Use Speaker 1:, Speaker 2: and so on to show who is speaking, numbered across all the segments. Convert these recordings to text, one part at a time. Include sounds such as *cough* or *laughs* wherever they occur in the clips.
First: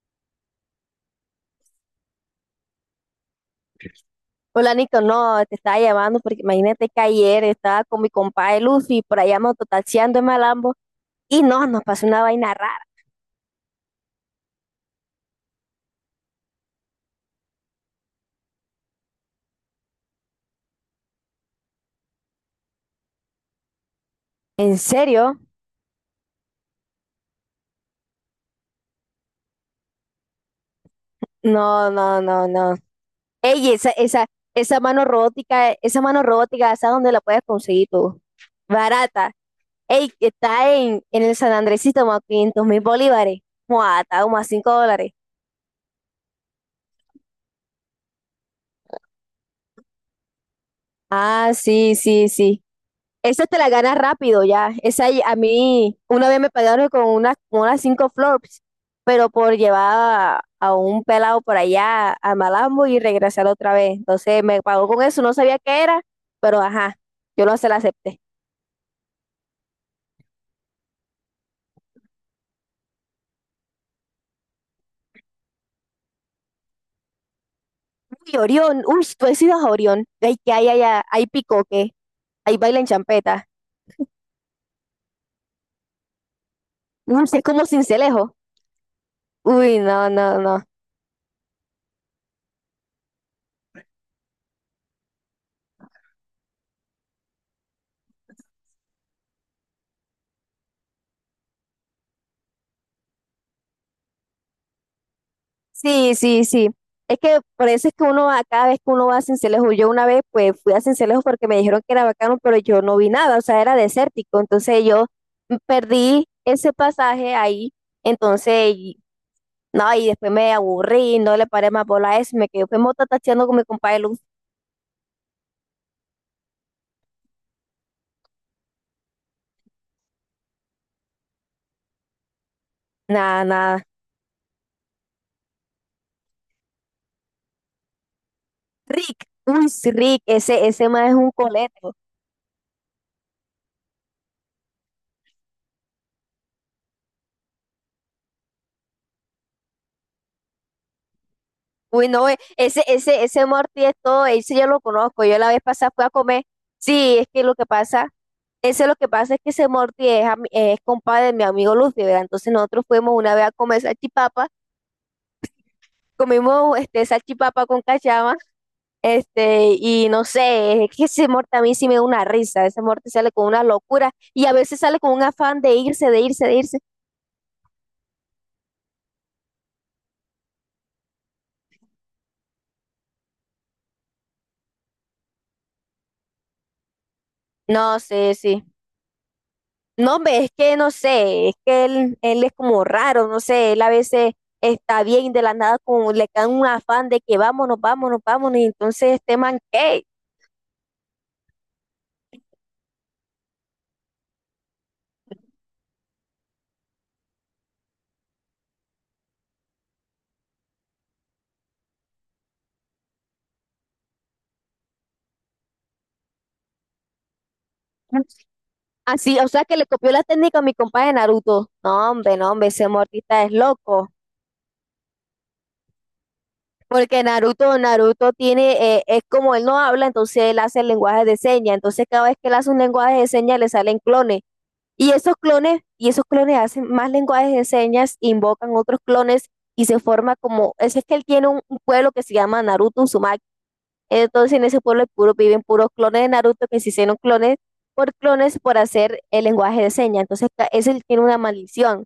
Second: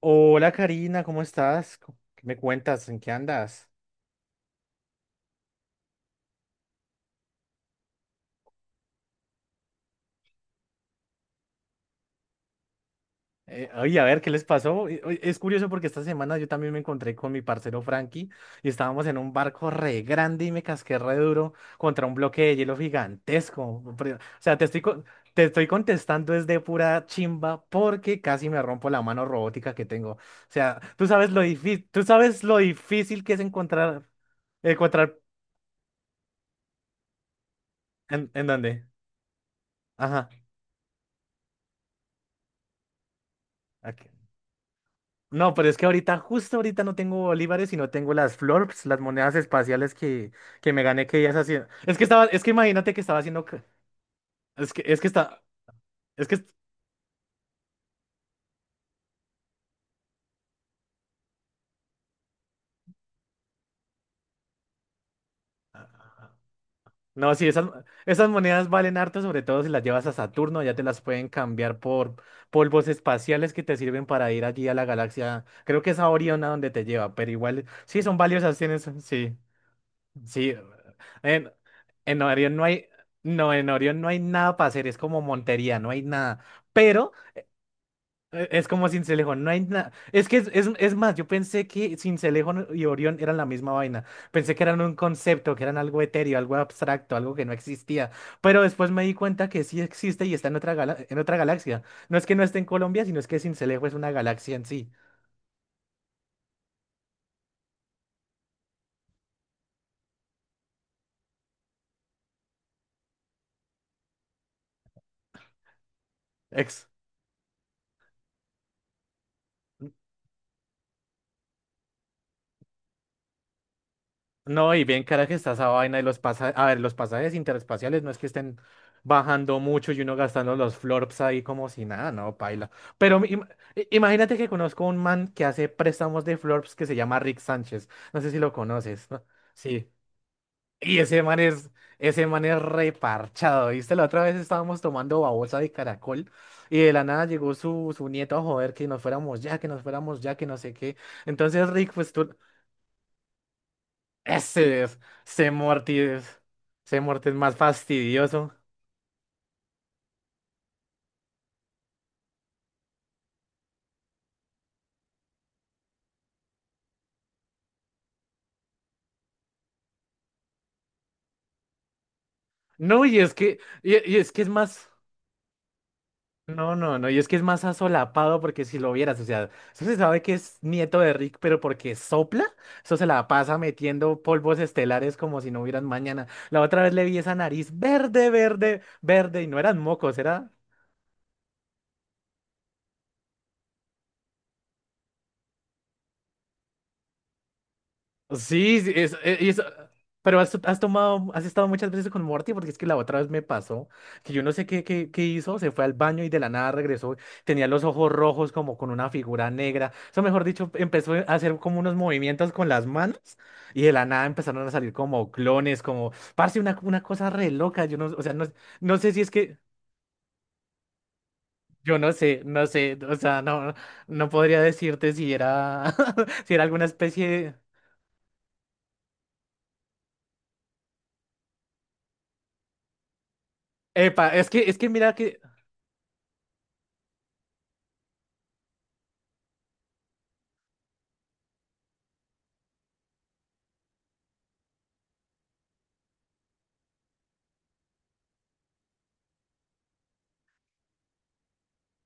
Speaker 1: Hola Karina, ¿cómo estás? ¿Qué me cuentas? ¿En qué andas?
Speaker 2: Hola, Nico, no, te estaba llamando porque imagínate que ayer estaba con mi compadre Luffy por allá mototaxiando en Malambo y no, nos pasó una vaina rara.
Speaker 1: Oye, a ver, ¿qué les pasó? Oye, es curioso porque esta semana yo también me encontré con mi parcero Frankie y estábamos en un barco re grande y me casqué re duro contra un bloque de hielo gigantesco. Pero, o sea, te
Speaker 2: ¿En
Speaker 1: estoy, co-
Speaker 2: serio?
Speaker 1: te estoy contestando es de pura chimba porque casi me rompo la mano robótica que tengo. O sea, tú sabes lo difícil,
Speaker 2: No,
Speaker 1: tú
Speaker 2: no,
Speaker 1: sabes
Speaker 2: no,
Speaker 1: lo
Speaker 2: no.
Speaker 1: difícil que es
Speaker 2: Ey,
Speaker 1: encontrar, encontrar,
Speaker 2: esa mano robótica, ¿sabes dónde la puedes conseguir tú?
Speaker 1: ¿en dónde?
Speaker 2: Barata. Ey,
Speaker 1: Ajá.
Speaker 2: está en el San Andresito, como a 500 mil bolívares. Mua,
Speaker 1: Ok.
Speaker 2: está como a $5.
Speaker 1: No, pero es que ahorita, justo ahorita no tengo bolívares, sino tengo las florps, las monedas espaciales que me gané que ellas
Speaker 2: Ah,
Speaker 1: hacían.
Speaker 2: sí,
Speaker 1: Es que estaba,
Speaker 2: sí,
Speaker 1: es que
Speaker 2: sí.
Speaker 1: imagínate que estaba haciendo.
Speaker 2: Esa te la ganas rápido ya.
Speaker 1: Es que
Speaker 2: Esa, a
Speaker 1: está.
Speaker 2: mí
Speaker 1: Es
Speaker 2: una vez
Speaker 1: que.
Speaker 2: me pagaron con unas 5 flops, pero por llevar a un pelado por allá a Malambo y regresar otra vez. Entonces me pagó con eso, no sabía qué era, pero ajá,
Speaker 1: No,
Speaker 2: yo
Speaker 1: sí,
Speaker 2: no
Speaker 1: esas,
Speaker 2: se la acepté.
Speaker 1: esas monedas valen harto, sobre todo si las llevas a Saturno, ya te las pueden cambiar por polvos espaciales que te sirven para ir allí a la galaxia. Creo que es a Orión a donde te lleva, pero igual, sí, son
Speaker 2: Uy,
Speaker 1: valiosas,
Speaker 2: Orión,
Speaker 1: tienes,
Speaker 2: uy, tú
Speaker 1: sí,
Speaker 2: has ido a Orión. Ay, que
Speaker 1: sí.
Speaker 2: hay allá, hay
Speaker 1: En,
Speaker 2: picoque,
Speaker 1: en Orión
Speaker 2: hay
Speaker 1: no
Speaker 2: baila en
Speaker 1: hay,
Speaker 2: champeta.
Speaker 1: no, en Orión no hay nada para hacer, es como Montería, no hay nada. Pero,
Speaker 2: Uy, es como Cincelejo.
Speaker 1: Es como Sincelejo, no hay
Speaker 2: Uy,
Speaker 1: nada.
Speaker 2: no,
Speaker 1: Es que
Speaker 2: no, no.
Speaker 1: es más, yo pensé que Sincelejo y Orión eran la misma vaina. Pensé que eran un concepto, que eran algo etéreo, algo abstracto, algo que no existía. Pero después me di cuenta que sí existe y está en otra en otra galaxia. No es que no esté en Colombia, sino es que Sincelejo es una galaxia en sí.
Speaker 2: Sí, sí, sí. Es que por eso es que uno va, cada vez que uno va a Sincelejo. Yo una vez pues fui a Sincelejo porque me dijeron que era bacano, pero yo no vi nada, o sea, era desértico. Entonces yo perdí ese pasaje ahí, entonces, no, y después me aburrí, no le paré más bola a eso, me quedé fue mota tacheando con mi compadre Luz.
Speaker 1: No, y bien cara que está esa vaina y los pasajes, a ver, los pasajes interespaciales no es que estén bajando mucho y uno gastando los florps ahí como si nada, no, paila. Pero
Speaker 2: Nada, nada.
Speaker 1: imagínate que conozco un man que hace préstamos de florps que se llama Rick Sánchez. No sé si lo conoces, ¿no?
Speaker 2: Rick, uy,
Speaker 1: Sí.
Speaker 2: sí, Rick, ese
Speaker 1: Y
Speaker 2: más es
Speaker 1: ese
Speaker 2: un
Speaker 1: man es,
Speaker 2: coleto.
Speaker 1: ese man es reparchado, ¿viste? La otra vez estábamos tomando babosa de caracol y de la nada llegó su nieto a joder que nos fuéramos ya, que no sé qué. Entonces, Rick,
Speaker 2: Uy,
Speaker 1: pues
Speaker 2: no,
Speaker 1: tú,
Speaker 2: ese Morty es todo, ese yo lo
Speaker 1: ese es,
Speaker 2: conozco, yo la
Speaker 1: ese
Speaker 2: vez pasada
Speaker 1: Morty
Speaker 2: fui a
Speaker 1: es,
Speaker 2: comer.
Speaker 1: ese
Speaker 2: Sí, es
Speaker 1: es
Speaker 2: que lo
Speaker 1: más
Speaker 2: que pasa.
Speaker 1: fastidioso.
Speaker 2: Eso es lo que pasa es que ese Morty es, es compadre de mi amigo Luffy, ¿verdad? Entonces nosotros fuimos una vez a comer salchipapa, comimos este salchipapa con cachama, este, y no sé, es que ese Morty a mí sí me da una risa, ese
Speaker 1: No,
Speaker 2: Morty
Speaker 1: y
Speaker 2: sale
Speaker 1: es
Speaker 2: con
Speaker 1: que,
Speaker 2: una
Speaker 1: y,
Speaker 2: locura
Speaker 1: y es que
Speaker 2: y
Speaker 1: es
Speaker 2: a veces
Speaker 1: más,
Speaker 2: sale con un afán de irse, de irse, de
Speaker 1: no,
Speaker 2: irse.
Speaker 1: no, no, y es que es más asolapado porque si lo vieras, o sea, eso se sabe que es nieto de Rick, pero porque sopla, eso se la pasa metiendo polvos estelares como si no hubieran mañana. La otra vez le vi esa nariz
Speaker 2: No
Speaker 1: verde,
Speaker 2: sé, sí.
Speaker 1: verde, verde, y no eran
Speaker 2: No,
Speaker 1: mocos,
Speaker 2: hombre, es
Speaker 1: era
Speaker 2: que no sé, es que él es como raro, no sé, él a veces está bien de la nada como le cae un afán de que vámonos, vámonos, vámonos, y
Speaker 1: sí, sí,
Speaker 2: entonces
Speaker 1: es,
Speaker 2: este
Speaker 1: y
Speaker 2: man, ¿qué?
Speaker 1: pero has tomado, has estado muchas veces con Morty porque es que la otra vez me pasó que yo no sé qué, qué hizo, se fue al baño y de la nada regresó, tenía los ojos rojos como con una figura negra, eso mejor dicho, empezó a hacer como unos movimientos con las manos y de la nada empezaron a salir como clones, como, parce, una cosa re loca, yo no, o sea, no, no sé si es
Speaker 2: Así, o
Speaker 1: que,
Speaker 2: sea que le copió la técnica a mi compa de Naruto.
Speaker 1: yo
Speaker 2: No,
Speaker 1: no
Speaker 2: hombre,
Speaker 1: sé,
Speaker 2: no,
Speaker 1: no
Speaker 2: hombre, ese
Speaker 1: sé, o sea,
Speaker 2: mortista es
Speaker 1: no,
Speaker 2: loco.
Speaker 1: no podría decirte si era, *laughs* si era alguna
Speaker 2: Porque
Speaker 1: especie... de...
Speaker 2: Naruto tiene, es como él no habla, entonces él hace el lenguaje de señas. Entonces cada vez que él hace un lenguaje de señas le salen
Speaker 1: Epa,
Speaker 2: clones.
Speaker 1: es que
Speaker 2: Y
Speaker 1: mira
Speaker 2: esos
Speaker 1: que,
Speaker 2: clones, y esos clones hacen más lenguajes de señas, invocan otros clones y se forma como, es que él tiene un pueblo que se llama Naruto Uzumaki. Entonces en ese pueblo puro, viven puros clones de Naruto que se hicieron clones por clones por hacer el lenguaje de señas. Entonces ese tiene una maldición.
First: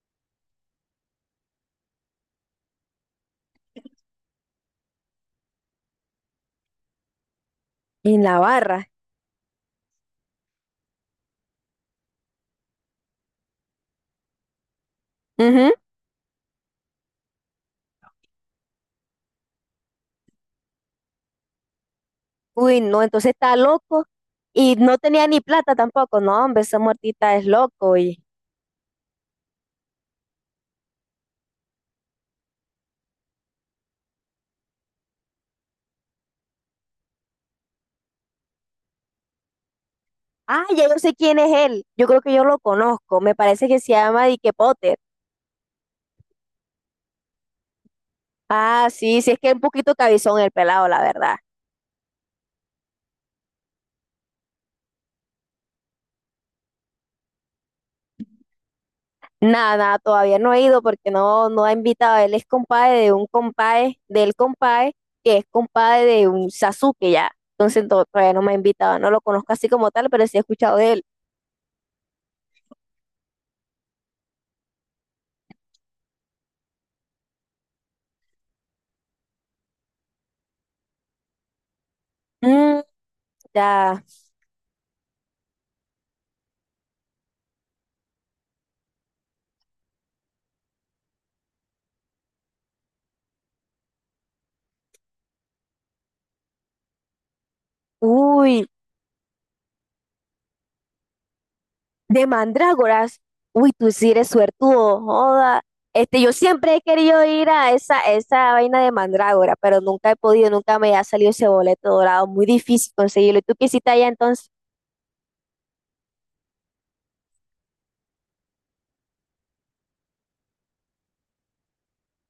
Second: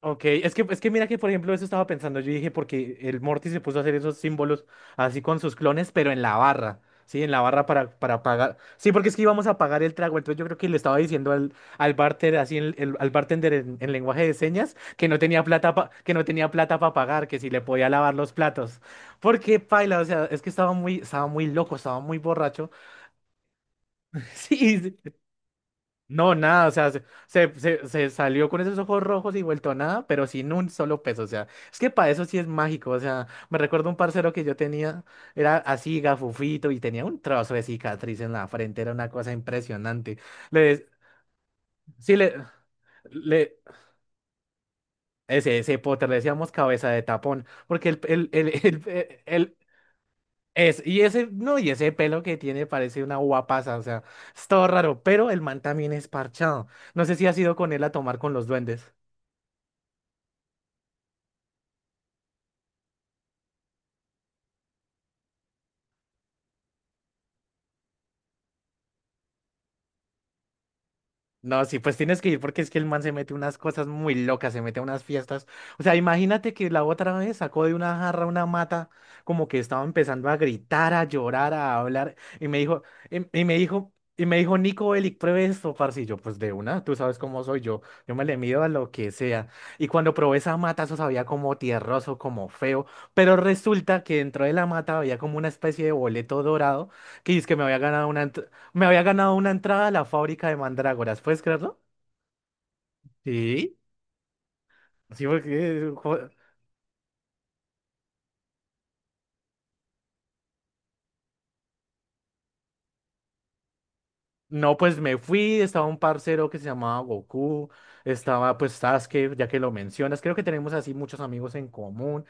Speaker 1: ok, es que mira que por ejemplo eso estaba pensando, yo dije porque el Morty se puso a hacer esos símbolos así con sus clones, pero en la barra, ¿sí? En la barra para
Speaker 2: En la
Speaker 1: pagar.
Speaker 2: barra.
Speaker 1: Sí, porque es que íbamos a pagar el trago, entonces yo creo que le estaba diciendo al barter, así al bartender en lenguaje de señas, que no tenía
Speaker 2: Ujú.
Speaker 1: plata que no tenía plata para pagar, que si le podía lavar los platos. Porque paila, o sea, es que estaba muy loco, estaba muy borracho.
Speaker 2: Uy, no, entonces está loco.
Speaker 1: *laughs* Sí,
Speaker 2: Y no tenía ni plata tampoco.
Speaker 1: no,
Speaker 2: No, hombre,
Speaker 1: nada, o
Speaker 2: esa
Speaker 1: sea, se,
Speaker 2: muertita es
Speaker 1: se, se-
Speaker 2: loco.
Speaker 1: se
Speaker 2: Y...
Speaker 1: salió con esos ojos rojos y vuelto a nada, pero sin un solo peso, o sea, es que para eso sí es mágico, o sea, me recuerdo un parcero que yo tenía, era así gafufito y tenía un trozo de cicatriz en la frente, era una cosa impresionante. Le,
Speaker 2: Ah,
Speaker 1: de-
Speaker 2: ya yo sé quién es él. Yo
Speaker 1: sí,
Speaker 2: creo que yo lo conozco. Me
Speaker 1: le,
Speaker 2: parece que se llama Dick Potter.
Speaker 1: ese Potter le decíamos cabeza de tapón, porque el, *laughs*
Speaker 2: Ah, sí, sí, es que es un poquito cabizón el
Speaker 1: es,
Speaker 2: pelado, la
Speaker 1: y ese,
Speaker 2: verdad.
Speaker 1: no, y ese pelo que tiene parece una guapaza, o sea, es todo raro, pero el man también es parchado. No sé si has ido con él a tomar con los duendes.
Speaker 2: Nada, nada, todavía no he ido porque no, no ha invitado. Él es compadre de un compadre, del compadre, que es compadre de un Sasuke ya. Entonces todavía no me ha invitado. No lo conozco así como tal, pero sí he escuchado de él.
Speaker 1: No, sí, pues tienes que ir porque es que el man se mete unas cosas muy locas, se mete a unas fiestas. O sea, imagínate que la otra vez sacó de una jarra una mata, como que estaba empezando a gritar, a llorar, a hablar, y me dijo,
Speaker 2: Mm,
Speaker 1: y me dijo,
Speaker 2: ya.
Speaker 1: Nico Bellic, pruebe esto, parce. Y yo, pues de una, tú sabes cómo soy yo, yo me le mido a lo que sea. Y cuando probé esa mata, eso sabía como tierroso, como feo, pero resulta que dentro de la mata había como una especie de boleto dorado que dice que me había ganado una,
Speaker 2: Uy,
Speaker 1: me había ganado una entrada a la fábrica de mandrágoras, ¿puedes creerlo?
Speaker 2: de mandrágoras. Uy,
Speaker 1: Sí,
Speaker 2: tú sí eres suertudo,
Speaker 1: sí,
Speaker 2: joda.
Speaker 1: porque...
Speaker 2: Este, yo siempre he querido ir a esa vaina de mandrágora, pero nunca he podido, nunca me ha salido ese boleto dorado. Muy difícil conseguirlo. ¿Y tú qué hiciste allá entonces?
Speaker 1: no, pues me fui, estaba un parcero que se llamaba Goku, estaba pues Sasuke, ya que lo mencionas, creo que tenemos así muchos amigos en común.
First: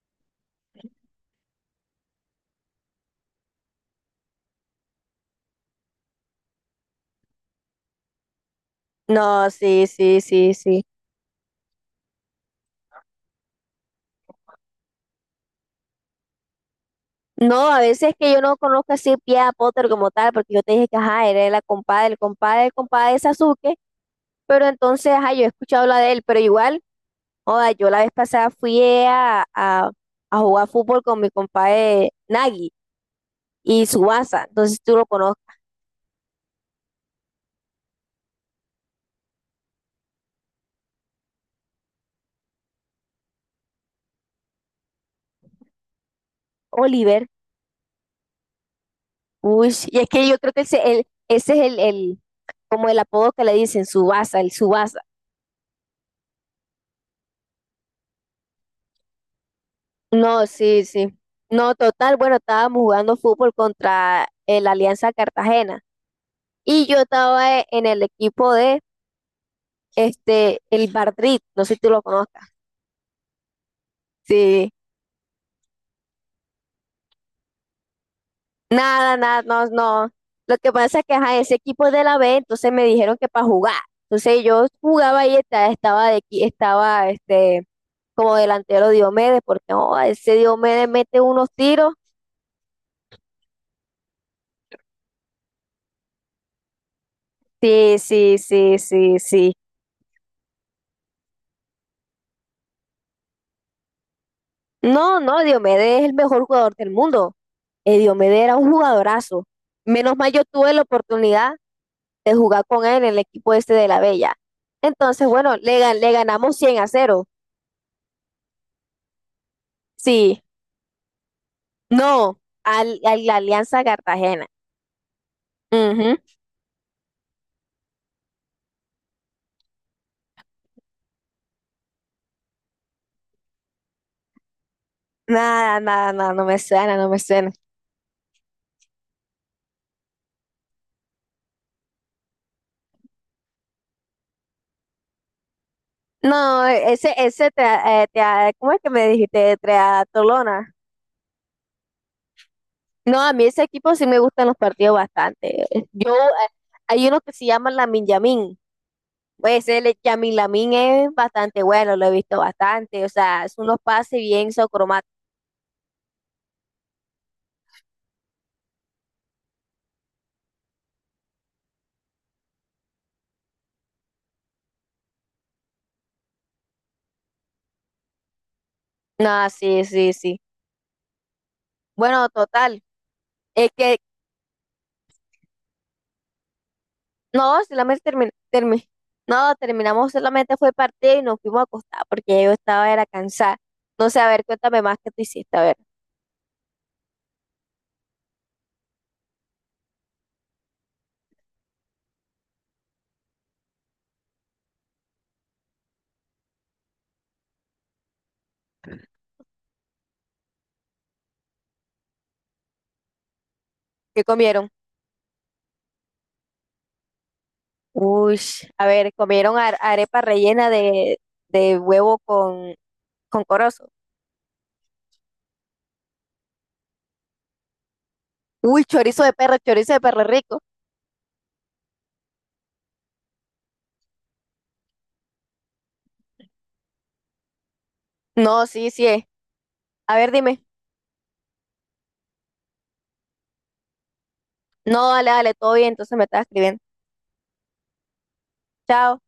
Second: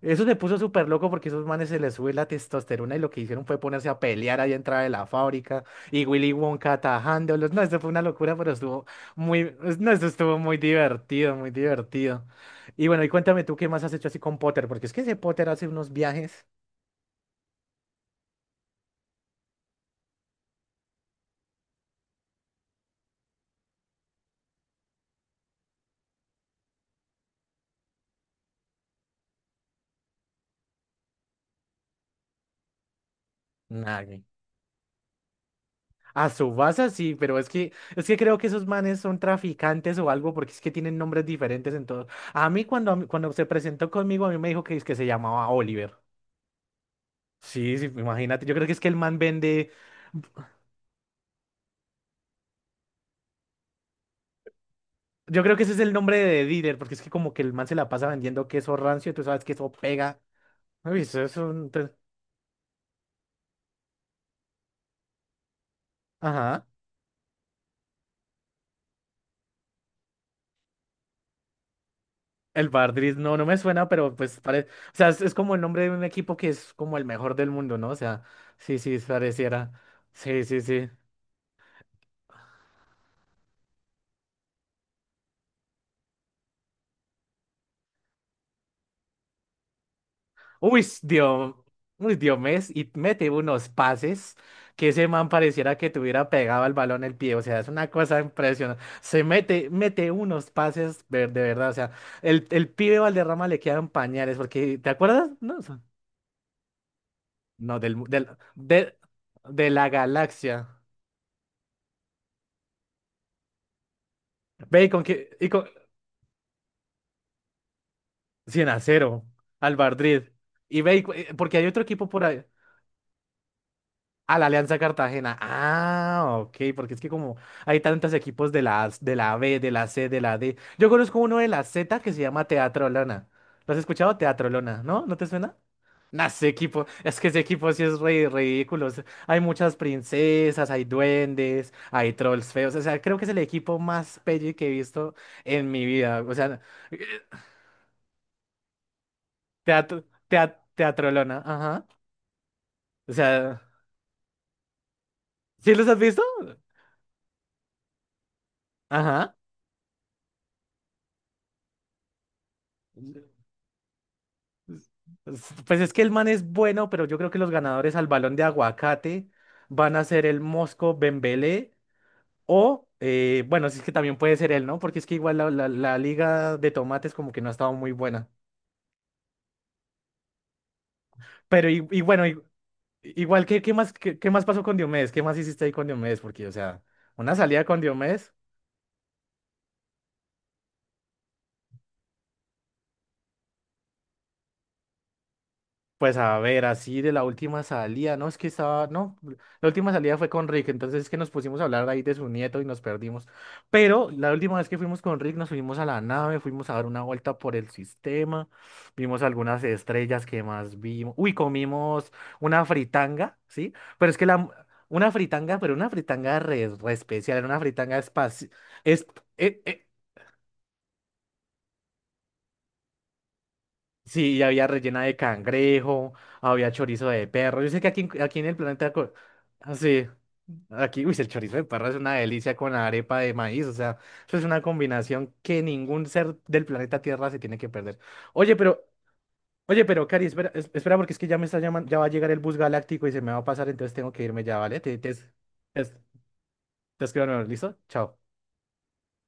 Speaker 1: Eso se puso súper loco porque esos manes se les sube la testosterona y lo que hicieron fue ponerse a pelear allá entrada de la fábrica y Willy Wonka atajándolos. No, eso fue una locura, pero estuvo
Speaker 2: No,
Speaker 1: muy, es-
Speaker 2: sí,
Speaker 1: no, eso
Speaker 2: sí,
Speaker 1: estuvo
Speaker 2: sí,
Speaker 1: muy
Speaker 2: sí.
Speaker 1: divertido, muy divertido. Y bueno, y cuéntame tú qué más has hecho así con Potter, porque es que ese Potter hace unos viajes.
Speaker 2: No, a veces que yo no conozco así Pia Potter como tal, porque yo te dije que, ajá, era la compadre, el compadre, el compadre de Sasuke, pero entonces, ajá, yo he escuchado hablar de él, pero igual, joda, yo la vez pasada fui a jugar fútbol con mi compadre Nagi y
Speaker 1: Nadie.
Speaker 2: Subasa, entonces tú lo conoces,
Speaker 1: A su base sí, pero es que creo que esos manes son traficantes o algo porque es que tienen nombres diferentes en todos. A mí cuando, cuando se presentó conmigo, a mí me dijo que, es que se llamaba Oliver.
Speaker 2: Oliver,
Speaker 1: Sí, sí, imagínate. Yo creo que es que el man vende.
Speaker 2: uy, y es que yo creo que ese es como el apodo que le dicen, Subasa, el Subasa.
Speaker 1: Yo creo que ese es el nombre de dealer, porque es que como que el man se la pasa vendiendo queso rancio, tú sabes que eso pega.
Speaker 2: No, sí,
Speaker 1: Uy,
Speaker 2: sí.
Speaker 1: eso es un.
Speaker 2: No,
Speaker 1: Te-
Speaker 2: total, bueno, estábamos jugando fútbol contra el Alianza Cartagena
Speaker 1: Ajá.
Speaker 2: y yo estaba en el equipo de este, el Bardrit, no sé si tú lo conozcas.
Speaker 1: El Bardris, no, no me suena, pero pues parece.
Speaker 2: Sí.
Speaker 1: O sea, es como el nombre de un equipo que es como el mejor del mundo, ¿no? O sea, sí, sí,
Speaker 2: Nada, nada, no,
Speaker 1: pareciera.
Speaker 2: no.
Speaker 1: Sí,
Speaker 2: Lo
Speaker 1: sí,
Speaker 2: que
Speaker 1: sí.
Speaker 2: pasa es que ajá, ese equipo de la B, entonces me dijeron que para jugar. Entonces yo jugaba y estaba, de, aquí estaba este, como delantero Diomedes, porque oh, ese
Speaker 1: Uy,
Speaker 2: Diomedes mete unos
Speaker 1: Dios,
Speaker 2: tiros.
Speaker 1: uy, Diomedes, y mete unos pases que ese man pareciera que tuviera pegado al balón el pie. O sea, es una
Speaker 2: Sí,
Speaker 1: cosa
Speaker 2: sí, sí,
Speaker 1: impresionante.
Speaker 2: sí,
Speaker 1: Se
Speaker 2: sí.
Speaker 1: mete, mete unos pases de verdad. O sea, el pibe Valderrama le quedan pañales, porque, ¿te
Speaker 2: No,
Speaker 1: acuerdas?
Speaker 2: no,
Speaker 1: No, o sea,
Speaker 2: Diomedes es el mejor jugador del mundo.
Speaker 1: no, del, mu- del,
Speaker 2: Diomedes era un
Speaker 1: de,
Speaker 2: jugadorazo.
Speaker 1: de la
Speaker 2: Menos mal yo
Speaker 1: galaxia.
Speaker 2: tuve la oportunidad de jugar con él en el equipo este de la Bella.
Speaker 1: Ve y con
Speaker 2: Entonces,
Speaker 1: que, y
Speaker 2: bueno,
Speaker 1: con,
Speaker 2: le ganamos 100-0.
Speaker 1: 100 a cero, al Madrid.
Speaker 2: Sí.
Speaker 1: Y ve, y cu- porque hay otro equipo por
Speaker 2: No,
Speaker 1: ahí.
Speaker 2: al, a la Alianza
Speaker 1: A la
Speaker 2: Cartagena.
Speaker 1: Alianza Cartagena.
Speaker 2: Ujú.
Speaker 1: Ah, ok, porque es que como hay tantos equipos de la, de la B, de la C, de la D. Yo conozco uno de la Z que se llama Teatro Lona. ¿Lo has escuchado? Teatro Lona, ¿no? ¿No te suena?
Speaker 2: Nada, nada,
Speaker 1: Nah,
Speaker 2: nada, no
Speaker 1: ese
Speaker 2: me
Speaker 1: equipo,
Speaker 2: suena, no me
Speaker 1: es que ese
Speaker 2: suena.
Speaker 1: equipo sí es re ridículo. Es- hay muchas princesas, hay duendes, hay trolls feos. O sea, creo que es el equipo más pelle que he visto en mi vida. O sea,
Speaker 2: No,
Speaker 1: *laughs*
Speaker 2: ¿cómo es que me dijiste? Triatlona.
Speaker 1: Teatro Lona, ajá. O
Speaker 2: No, a mí
Speaker 1: sea,
Speaker 2: ese equipo sí me gustan los partidos bastante.
Speaker 1: ¿sí los has
Speaker 2: Yo,
Speaker 1: visto?
Speaker 2: hay uno que se llama Lamin Yamin.
Speaker 1: Ajá.
Speaker 2: Pues el Yamin Lamin es bastante bueno, lo he visto bastante. O sea, es unos pases bien socromáticos.
Speaker 1: Pues pues es que el man es bueno, pero yo creo que los ganadores al balón de aguacate van a ser el Mosco Bembélé o, bueno, si es que también puede ser él, ¿no? Porque es que igual la, la liga de tomates como que no ha estado muy buena.
Speaker 2: No, sí, sí, sí.
Speaker 1: Pero y bueno,
Speaker 2: Bueno,
Speaker 1: y-
Speaker 2: total.
Speaker 1: igual, ¿qué,
Speaker 2: Es
Speaker 1: qué más, qué, qué más pasó con Diomedes? ¿Qué más hiciste ahí con Diomedes? Porque, o sea, una
Speaker 2: no,
Speaker 1: salida con
Speaker 2: solamente
Speaker 1: Diomedes.
Speaker 2: no, terminamos, solamente fue partido y nos fuimos a acostar porque yo estaba, era cansada. No sé, a ver, cuéntame más que tú hiciste, a ver,
Speaker 1: Pues a ver, así de la última salida, no, es que estaba, no, la última salida fue con Rick, entonces es que nos pusimos a hablar ahí de su nieto y nos perdimos. Pero la última vez que fuimos con Rick nos subimos a la nave, fuimos a dar una vuelta por el sistema, vimos algunas estrellas que más vimos. Uy, comimos una fritanga, ¿sí? Pero es
Speaker 2: ¿qué
Speaker 1: que la,
Speaker 2: comieron?
Speaker 1: una fritanga, pero una fritanga re, re especial, era una fritanga
Speaker 2: Uy,
Speaker 1: espacial,
Speaker 2: a ver, comieron arepa rellena de huevo con corozo.
Speaker 1: sí, y había rellena de cangrejo, había chorizo de perro. Yo sé que aquí, aquí en el
Speaker 2: Uy,
Speaker 1: planeta... co- ah,
Speaker 2: chorizo de
Speaker 1: sí,
Speaker 2: perro rico.
Speaker 1: aquí, uy, el chorizo de perro es una delicia con la arepa de maíz. O sea, eso es una combinación que ningún ser del planeta Tierra se tiene que perder. Oye,
Speaker 2: No,
Speaker 1: pero,
Speaker 2: sí, sí es.
Speaker 1: oye, pero,
Speaker 2: A
Speaker 1: Cari,
Speaker 2: ver,
Speaker 1: espera,
Speaker 2: dime.
Speaker 1: espera, porque es que ya me está llamando, ya va a llegar el bus galáctico y se me va a pasar, entonces tengo que irme ya, ¿vale?
Speaker 2: No, dale, dale, todo
Speaker 1: Te,
Speaker 2: bien, entonces me estás escribiendo.
Speaker 1: te escribo de nuevo, ¿listo? Chao.
Speaker 2: Chao.